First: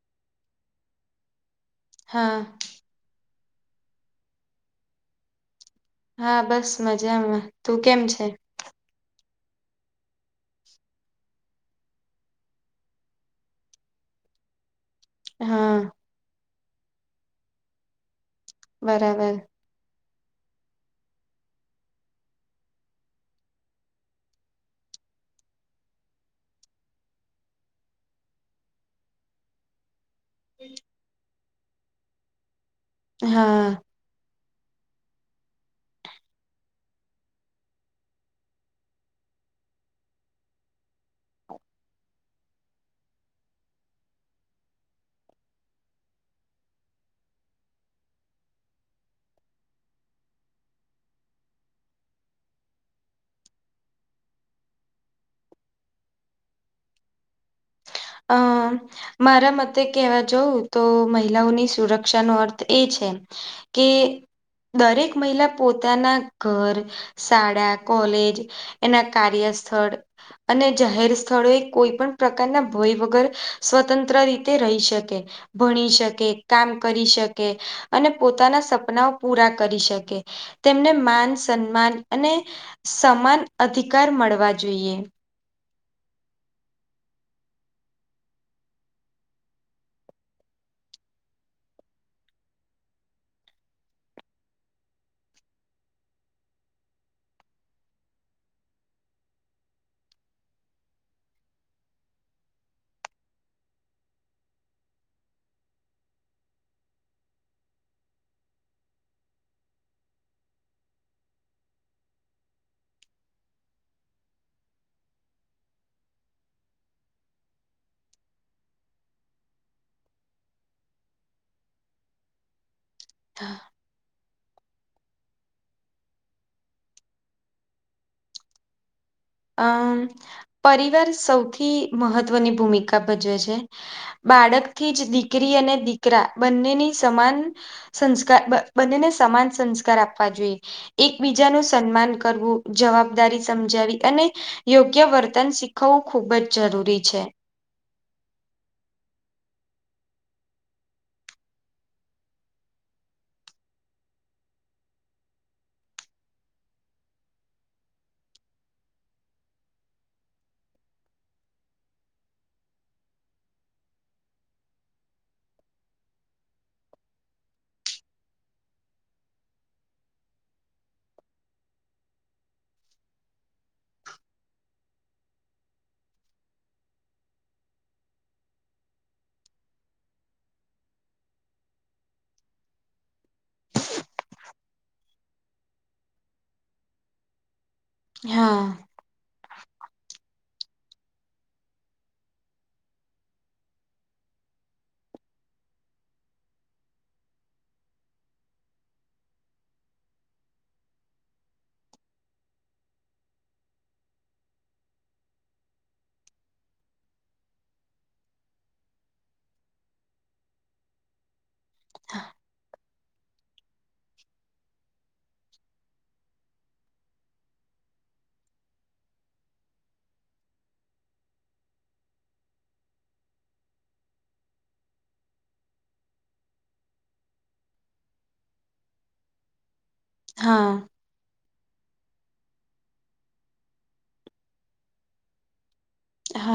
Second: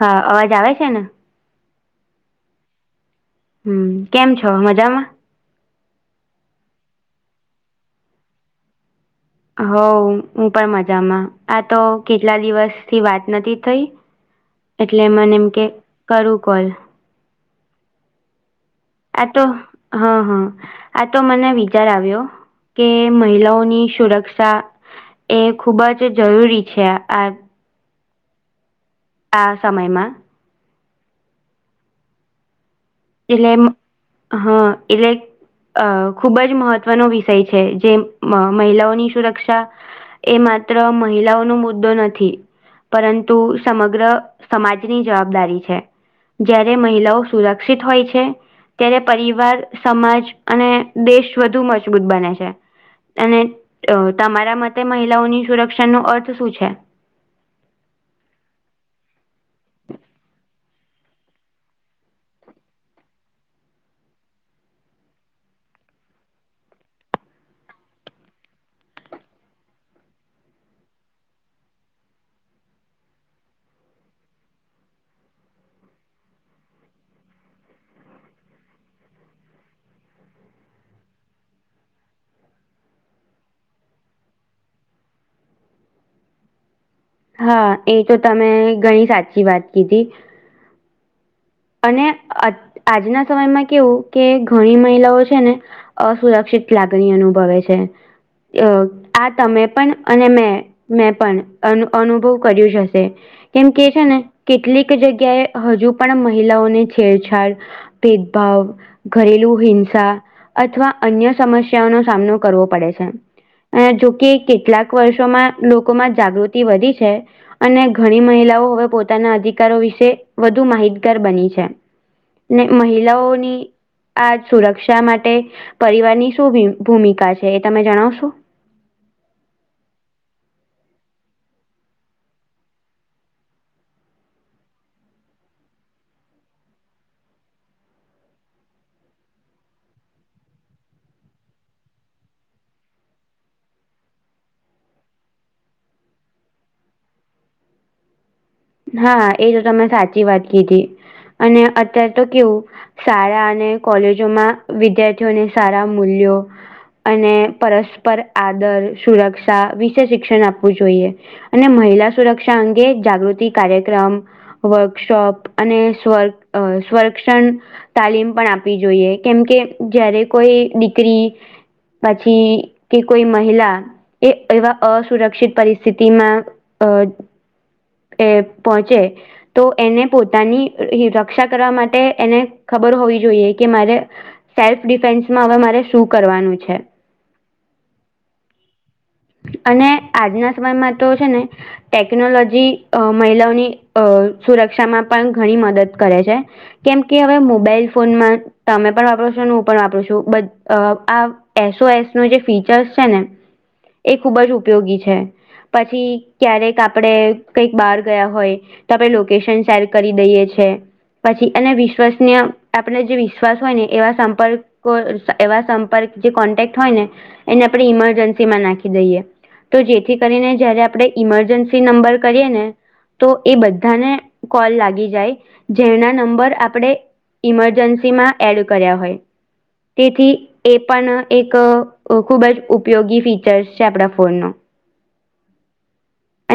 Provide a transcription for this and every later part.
હા અવાજ આવે છે ને. હા. હમ કેમ છો મજામાં? હા બસ મજામાં તું કેમ છે? હવ હું પણ મજામાં આ તો કેટલા દિવસ થી વાત નથી થઈ એટલે મને એમ કે હા કરું કોલ. આ બરાબર તો હા હા આ તો મને વિચાર આવ્યો કે મહિલાઓની સુરક્ષા એ ખુબ જ જરૂરી છે આ આ સમયમાં. [inaudible] એટલે હા હા એટલે અ ખૂબ જ મહત્વનો વિષય છે જે મહિલાઓની સુરક્ષા એ માત્ર મહિલાઓનો મુદ્દો નથી. પરંતુ સમગ્ર સમાજની જવાબદારી છે જ્યારે મહિલાઓ સુરક્ષ વિકસિત હોય છે ત્યારે પરિવાર સમાજ અને દેશ વધુ મજબૂત બને છે. અને તમારા મતે મહિલાઓની સુરક્ષાનો અર્થ શું છે? અ- મારા મતે કહેવા જોવ તો મહિલાઓની સુરક્ષાનો અર્થ એ છે કે દરેક મહિલા પોતાના ઘર શાળા કોલેજ એના કાર્ય સ્થળ અને જાહેર સ્થળો એ કોઈ પણ પ્રકારના ભય વગર સ્વતંત્ર રીતે રહી શકે ભણી શકે કામ કરી શકે અને પોતાના સપનાઓ પૂરા કરી શકે તેમને માન સન્માન અને સમાન અધિકાર મળવા જોઈએ. હા એ તો તમે ઘણી સાચી વાત કીધી. અને આજના સમયમાં કેવું કે ઘણી મહિલાઓ છે ને અસુરક્ષિત લાગણી અનુભવે છે આ તમે પણ અને મેં મેં પણ અનુ અનુભવ કર્યું હશે. કેમ કે છે ને કેટલીક જગ્યાએ હજુ પણ મહિલાઓને છેડછાડ ભેદભાવ ઘરેલુ હિંસા અથવા અન્ય સમસ્યાઓનો સામનો કરવો પડે છે. અ જોકે કેટલાક વર્ષોમાં લોકોમાં જાગૃતિ વધી છે. અને ઘણી મહિલાઓ હવે પોતાના અધિકારો વિશે વધુ માહિત તર બની છે ને હા મહિલાઓની આજ સુરક્ષા માટે પરિવારની શું ભૂમિકા છે એ તમે જણાવશો. અમ પરિવાર સૌથી મહત્વની ભૂમિકા ભજવે છે. બાળકથી જ દીકરી અને દીકરા બંનેની સમાન સંસ્કાર બંનેને સમાન સંસ્કાર આપવા જોઈએ. એકબીજાનુ સન્માન કરવું જવાબદારી સમજાવી અને યોગ્ય વર્તન શીખવવું ખુબ જ જરૂરી છે. હા એ તો તમે સાચી વાત કીધી અને અત્યારે તો કેવું શાળા અને કોલેજોમાં વિદ્યાર્થીઓને સારા મૂલ્યો અને પરસ્પર આદર સુરક્ષા વિશે શિક્ષણ આપવું જોઈએ. અને મહિલા સુરક્ષા અંગે જાગૃતિ કાર્યક્રમ વર્કશોપ અને સ્વ સ્વરક્ષણ તાલીમ પણ આપવી જોઈએ કેમકે જયારે કોઈ દીકરી પછી કે કોઈ મહિલા એ એવા અસુરક્ષિત પરિસ્થિતિમાં અ એ પહોંચે તો એને પોતાની રક્ષા કરવા માટે એને ખબર હોવી જોઈએ કે મારે સેલ્ફ ડિફેન્સમાં હવે મારે શું કરવાનું છે. હા અને આજના સમયમાં તો છેને ટેકનોલોજી મહિલાઓની અ સુરક્ષામાં પણ ઘણી મદદ કરે છે. કેમ કે હવે મોબાઈલ ફોનમાં તમે પણ વાપરો છો અને હું પણ વાપર છું બ આ એસ ઓ એસ નો જે ફીચર્સ છેને એ ખૂબ જ ઉપયોગી છે પછી ક્યારેક આપણે કઈક બહાર ગયા હોય. તો આપણે લોકેશન શેર કરી દઈએ છી. પછી અને વિશ્વસનીય આપને જે વિશ્વાસ હોય ને એવા સંપર્કો એવા સંપર્ક જે કોન્ટેક્ટ હોય ને એને આપડણે ઇમરજન્સી માં નાખી દઈએ તો જેથી કરીને જયારે આપણે ઈમરજન્સી નંબર કરીએ ને તો એ બધાને કોલ લાગી જાય જેના નંબર આપણે ઇમરજન્સીમાં એડ કર્યા હોય. તેથી એ હા, પણ એક ખુબ જ ઉપયોગી ફીચરસ આપણા ફોન નો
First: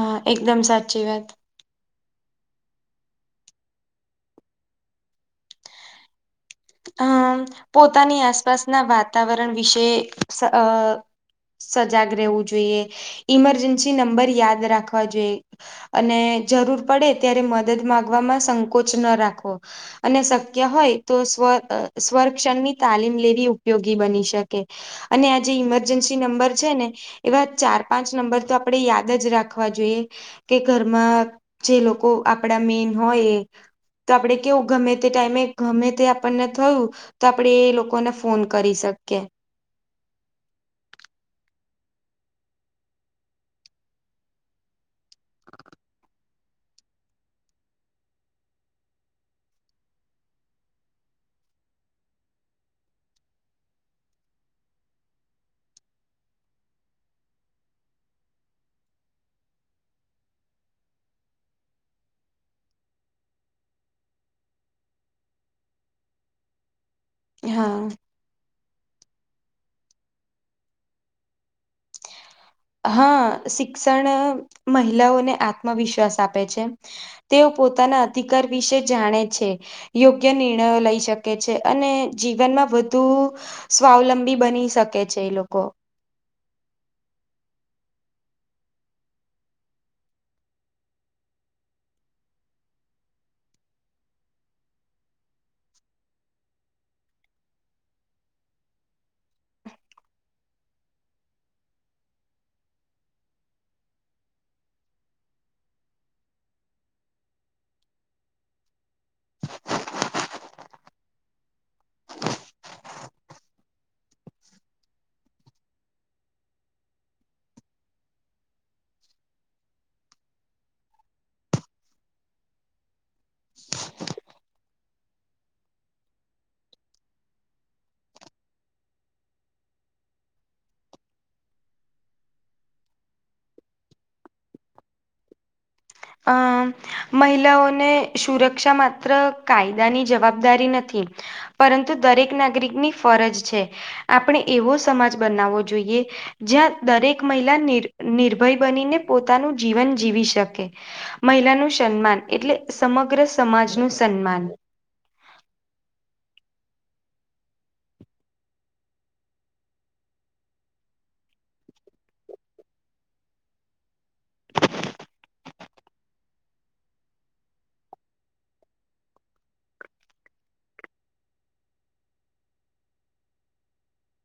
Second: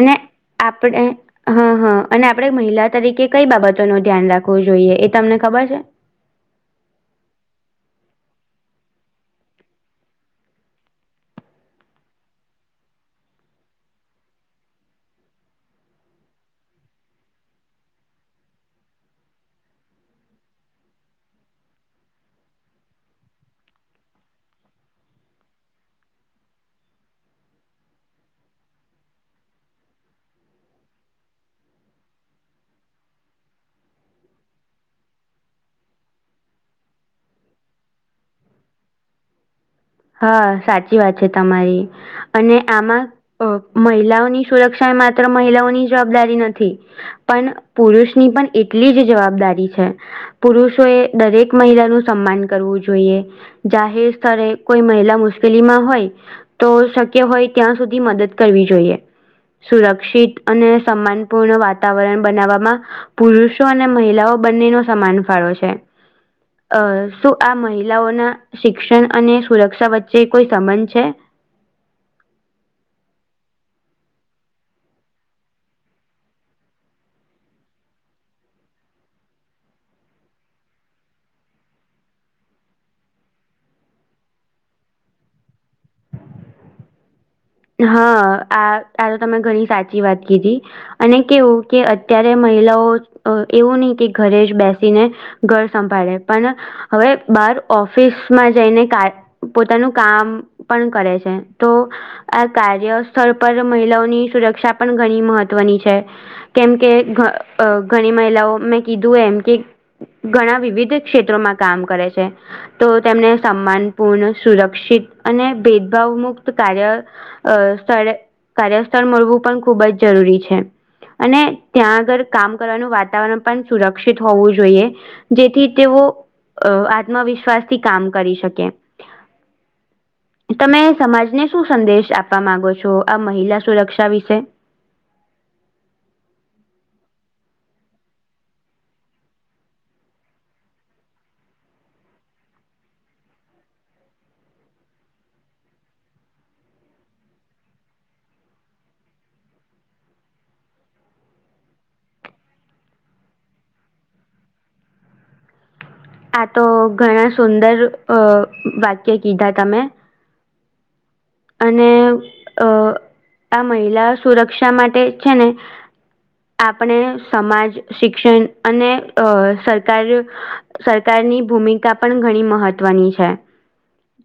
અને એકદમ આપણે સાચી વાત. હા હા અને આપણે મહિલા તરીકે કઈ બાબતો નું ધ્યાન રાખવું જોઈએ એ તમને ખબર છે. હમ, પોતાની આસપાસના વાતાવરણ વિશે સજાગ રહેવું જોઈએ ઈમરજન્સી નંબર યાદ રાખવા જોઈએ અને જરૂર પડે ત્યારે મદદ મામાંગવામાં સંકોચ ન રાખવો અને શક્ય હોય, તો સ્વ સ્વરક્ષણની તાલીમ લેવી ઉપયોગી બની શકે અને આ જે ઈમરજન્સી નંબર છેને. એવા ચાર પાંચ નંબર તો આપણે યાદ જ રાખવા જોઈએ. કે ઘરમાં જે લોકો આપડા મેન હોય એ તો આપડણે કેવું ગમે તે ટાઈમે ગમે તે આપણને થયું તો આપડે એ લોકોને ફોન કરી શકીએ. હા સાચી વાત છે. તમારી અને આમાં અ મહિલાઓની સુરક્ષા એ માત્ર મહિલાઓની જવાબદારી નથી. પણ પુરુષની પણ એટલી જ જવાબદારી છે. પુરુષોએ દરેક મહિલાનું સન્માન કરવું જોઈએ જાહેર સ્થળે કોઈ મહિલા મુશ્કેલીમાં હોય તો શક્ય હોય ત્યાં સુધી મદદ કરવી જોઈએ સુરક્ષિત અને સમાનપૂર્ણ વાતાવરણ બનાવવામાં પુરુષો અને મહિલાઓ બંનેનો સમાન ફાળો છે અ શું આ હા મહિલાઓના શિક્ષણ અને સુરક્ષા વચ્ચે કોઈ સંબંધ છે. હા શિક્ષણ મહિલાઓને આત્મવિશ્વાસ આપે છે. તેઓ પોતાના અધિકાર વિશે જાણે છે. યોગ્ય નિર્ણયો લઈ શકે છે. અને જીવનમાં વધુ સ્વાવલંબી બની શકે છે. એ લોકો હા, આ આ તો તમે ઘણી સાચી વાત કીધી અને કેવું કે અત્યારે મહિલાઓ એવું નહી કે ઘરે જ બેસીને ઘર સંભાળે પણ હવે બાર ઓફિસમાં જઈને પોતાનું કામ પણ કરે છે. તો આ કાર્ય સ્થળ પર મહિલાઓની સુરક્ષા પણ ઘણી મહત્વની છે. કેમ કે ઘણી મહિલાઓ, મેં કીધું એમ કે ઘણા વિવિધ ક્ષેત્રોમાં કામ કરે છે. તો તેમને સમાન પૂર્ણ સુરક્ષિત અને ભેદભાવ મુક્ત કાર્ય અ સ્થળે કાર્યસ્થળ મળવું પણ ખૂબ જ જરૂરી છે. અને ત્યાં આગળ કામ કરવાનું વાતાવરણ પણ સુરક્ષિત હોવું જોઈએ. જેથી તેઓ આત્મવિશ્વાસથી કામ કરી શકે. તમે સમાજને શું સંદેશ આપવા માંગો છો આ મહિલા સુરક્ષા વિશે. અમ મહિલાઓને સુરક્ષા માત્ર કાયદાની જવાબદારી નથી. પરંતુ દરેક નાગરિકની ફરજ છે આપણે એવો સમાજ બનાવવો જોઈએ. જ્યાં દરેક મહિલા નિ નિર્ભય બનીને પોતાનું જીવન જીવી શકે. મહિલાનું સન્માન એટલે સમગ્ર સમાજ નું સન્માન. આ તો ઘણા સુંદર અ વાક્ય કીધા તમે. અને અ આ મહિલા સુરક્ષા માટે છે ને. આપણે સમાજ શિક્ષણ અને અ સરકાર સરકારની ભૂમિકા પણ ઘણી મહત્વની છે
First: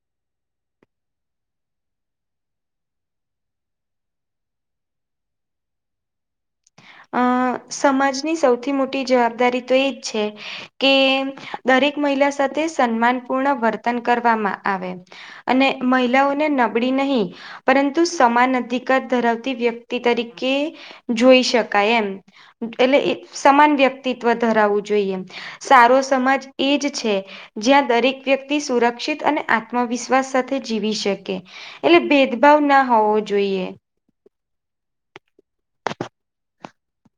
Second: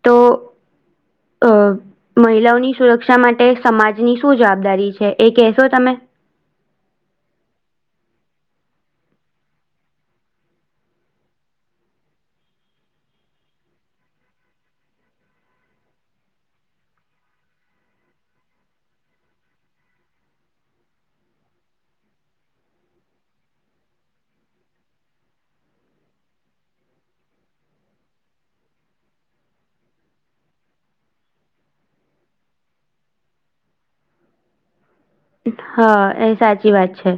તો અ. મહિલાઓની સુરક્ષા માટે સમાજની શું જવાબદારી છે એ કેહેશો તમે. અ સમાજની સૌથી મોટી જવાબદારી તો એજ છે. કે દરેક મહિલા સાથે સન્માન પૂર્ણ વર્તન કરવામાં આવે અને મહિલાઓને નબળી નહી પરંતુ સમાન અધિકાર ધરાવતી વ્યક્તિ તરીકે જોઈ શકે. એમ એટલે સમાન વ્યક્તિત્વ ધરાવવું જોઈએ. સારો સમાજ એજ છે. જ્યાં દરેક વ્યક્તિ સુરક્ષિત અને આત્મવિશ્વાસ સાથે જીવી શકે. એટલે ભેદભાવ ના હોવો જોઈએ. હા એ સાચી વાત છે.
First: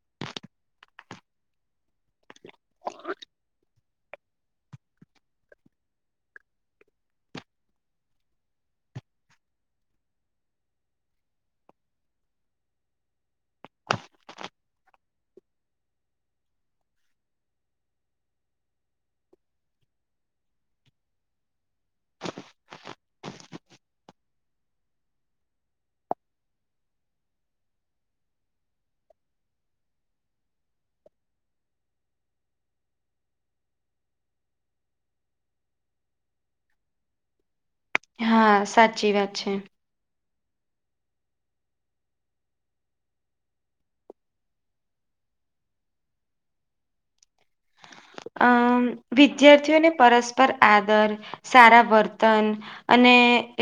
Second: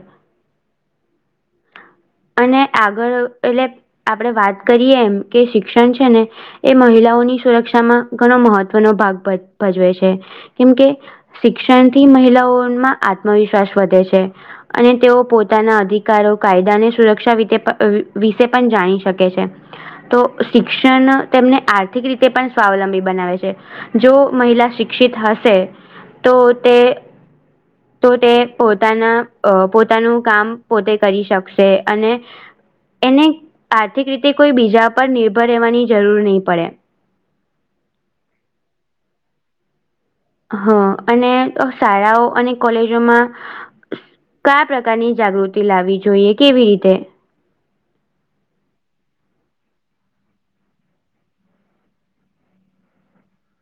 અને આગળ એટલે આપડે વાત કરીએ એમ કે શિક્ષણ છે ને એ મહિલાઓની સુરક્ષામાં ઘણો મહત્વનો ભાગ ભજવે છે કેમ કે શિક્ષણ થી મહિલાઓમાં આત્મવિશ્વાસ વધે છે અને તેઓ પોતાના અધિકારો કાયદા ને. સુરક્ષા વિશે પણ જાણી શકે છે. તો શિક્ષણ તેમને આર્થિક રીતે પણ સ્વાવલંબી બનાવે છે. જો મહિલા શિક્ષિત હશે તો તે તો તે પોતાના પોતાનું કામ પોતે કરી શકશે છે અને એને આર્થિક રીતે કોઈ બીજા પર નિર્ભર રહેવાની જરૂર નહીં પડે હા સાચી વાત છે હા અને શાળાઓ અને કોલેજોમાં કયા પ્રકારની જાગૃતિ લાવવી જોઈએ કેવી રીતે. અમ વિદ્યાર્થીઓને પરસ્પર આદર સારા વર્તન. અને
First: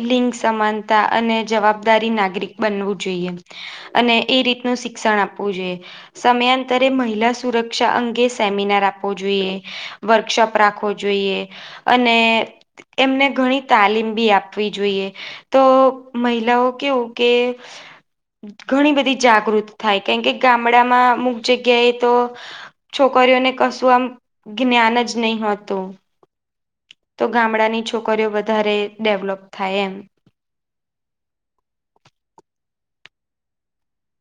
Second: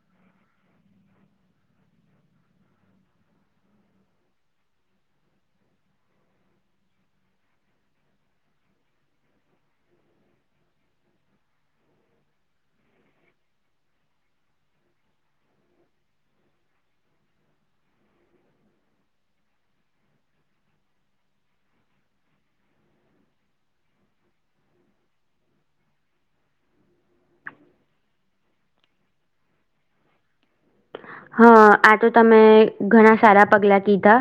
લિંગ સમાનતા અને જવાબદારી નાગરિક બનવું જોઈએ. અને એ રીતનું શિક્ષણ આપવું જોઈએ સમયાંતરે મહિલા સુરક્ષા અંગે સેમિનાર આપો છો વર્કશોપ રાખવો જોઈએ અને એમને ઘણી તાલીમ બી આપવી જોઈએ તો મહિલાઓ કેવું કે ઘણી બધી જાગૃત થાય કારમ કે ગામડામાં અમુક જગ્યાએ તો છોકરીઓને કશું આમ જ્ઞાન જ નઈ હોતું તો ગામડાની છોકરીઓ વધારે ડેવલોપ થાય એમ હા આ તો તમે ઘણા સારા પગલા કીધા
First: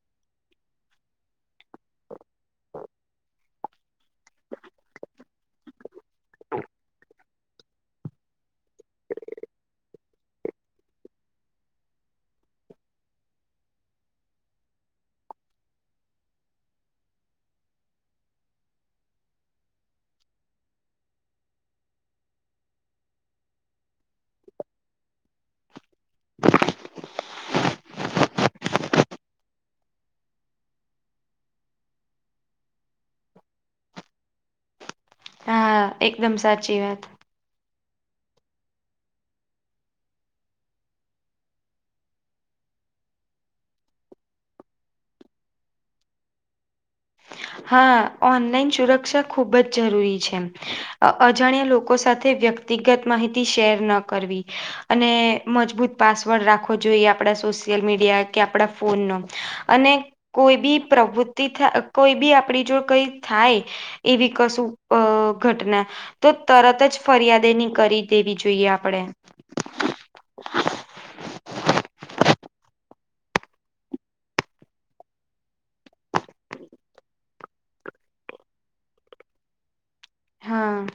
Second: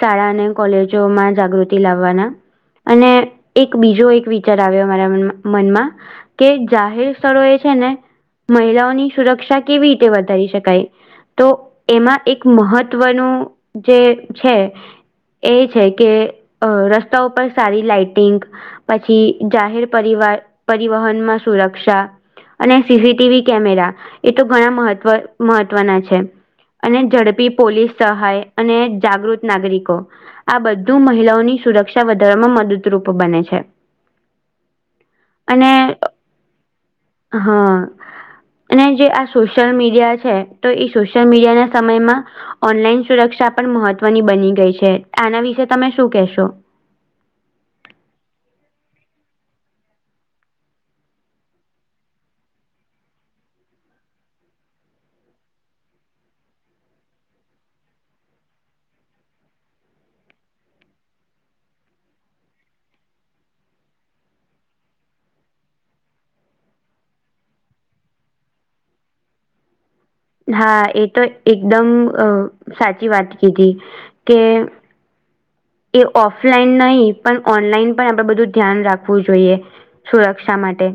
શાળા અને કોલેજો માં જાગૃતિ લાવવાના અને એક બીજો એક વિચાર આવ્યો અમારા મનમાં કે જાહેર સ્થળો એ છે ને મહિલાઓની સુરક્ષા કેવી રીતે વધારી શકાય તો એમાં એક મહત્વનું જે છે. એ છે કે રસ્તા ઉપર સારી લાઈટિંગ. પછી જાહેર પરવા પરિવહનમાં સુરક્ષા. અને સીસીટીવી કેમેરા એ તો ઘણા મહત્વ મહત્વના છે. અને ઝડપી પોલીસ સહાય અને જાગૃત નાગરિકો. આ બધું મહિલાઓની સુરક્ષા વધારવામાં મદદરૂપ બને છે. અને. હા એકદમ સાચી વાત હા અને જે આ સોશિયલ મીડિયા છે તો. સોશિયલ મીડિયા ના સમયમાં. ઓનલાઈન સુરક્ષા પણ મહત્વની બની ગઈ છે આના વિશે તમે શું કેહેશો. હા ઓનલાઈન સુરક્ષા ખુબ જ જરૂરી છે. અજાણ્યા લોકો સાથે વ્યક્તિગત માહિતી શેર ન કરવી. અને મજબૂત પાસવર્ડ રાખવો જોઈએ આપડા સોશિયલ મીડિયા કે આપડા ફોન નો. અને કોઈ બી પ્રવૃત્તિ કોઈ બી આપડી જો કઈ થાય. એવી કશું અ ઘટના. તો તરત જ ફરિયાદ એની કરી દેવી જોઈએ આપડે. હા એ તો એકદમ સાચી વાત કીધી કે. એ ઓફલાઈન નહીં પણ ઓનલાઈન પણ આપડે બધું ધ્યાન રાખવું જોઈએ. સુરક્ષા હા માટે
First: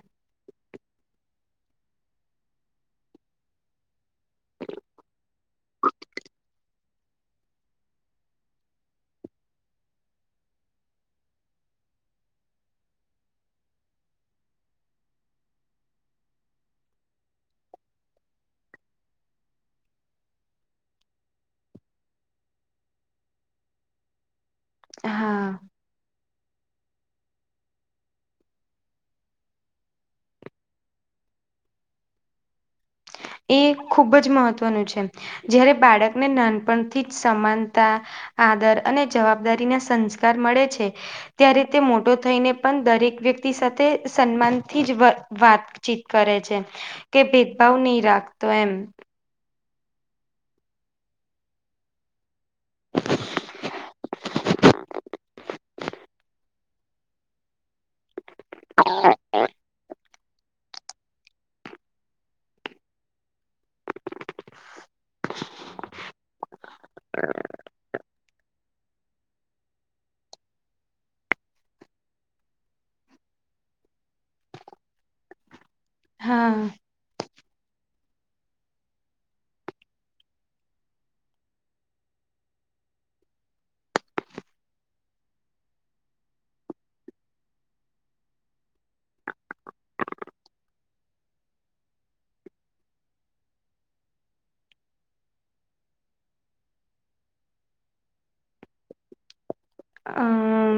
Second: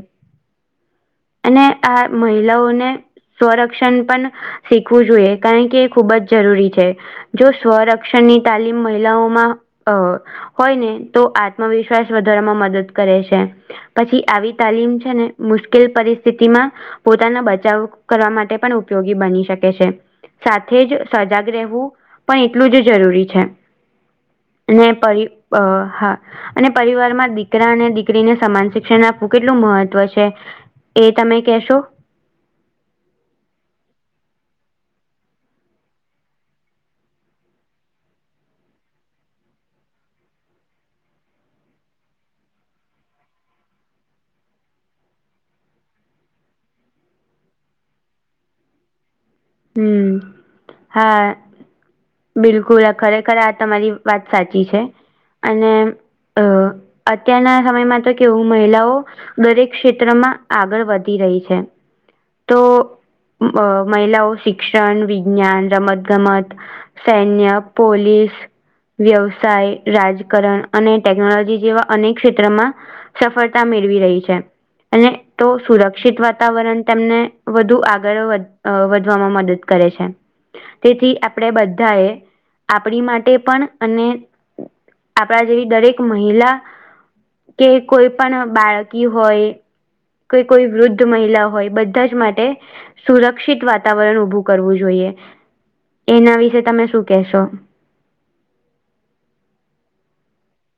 અને આ મહિલાઓને. સ્વરક્ષણ પણ શીખવું જોઈએ કારણ કે એ ખુબ જ જરૂરી છે. જો સ્વરક્ષણની તાલીમ મહિલાઓમાં અ હોય ને તો આત્મવિશ્વાસ વધારવામાં મદદ કરે છે. પછી આવી તાલીમ છે ને મુશ્કેલ પરિસ્થિતિમાં. પોતાનો બચાવ કરવા માટે પણ ઉપયોગી બની શકે છે. સાથે જ સજાગ રહેવું પણ એટલું જ જરૂરી છે. ને પરી અ હા હા. અને પરિવારમાં દીકરા અને દીકરીને સમાન શિક્ષણ આપવું કેટલું મહત્વ છે. એ તમે કહેશો. એ ખૂબ જ મહત્વનું છે જયારે બાળકને નાનપણથી જ સમાનતા. આદર અને જવાબદારી ના સંસ્કાર મળે છે. ત્યારે તે મોટો થઈને પણ દરેક વ્યક્તિ સાથે સન્માનથી જ વાત. વાચીત કરે છે કે ભેદભાવ નહી રાખતો એમ. હમ હા. બિલકુલ આ ખરેખર આ તમારી વાત સાચી છે અને અ. અત્યારના સમયમાં તો કેવું મહિલાઓ દરેક ક્ષેત્રમાં. આગળ વધી રહી છે તો મહિલાઓ. શિક્ષણ, વિજ્ઞાન, રમત-ગમત, સૈન્ય, પોલીસ વ્યવસાય, રાજકારણ અને ટેકનોલોજી જેવા અનેક ક્ષેત્રમાં સફળતા મેળવી રહી છે. અને તો સુરક્ષિત હા વાતાવરણ તેમને વધુ આગળ વધ વધ. મદદ કરે છે. તેથી આપણે બધા એ આપણી માટે પણ અને. આપણા જેવી દરેક મહિલા. કે કોઈ પણ બાળકી હોય. કે કોઈ વૃદ્ધ મહિલા હોય બધા જ માટે સુરક્ષિત વાત. વાતાવરણ ઉભું કરવું જોઈએ એના વિશે તમે શું કેહેશો. આ.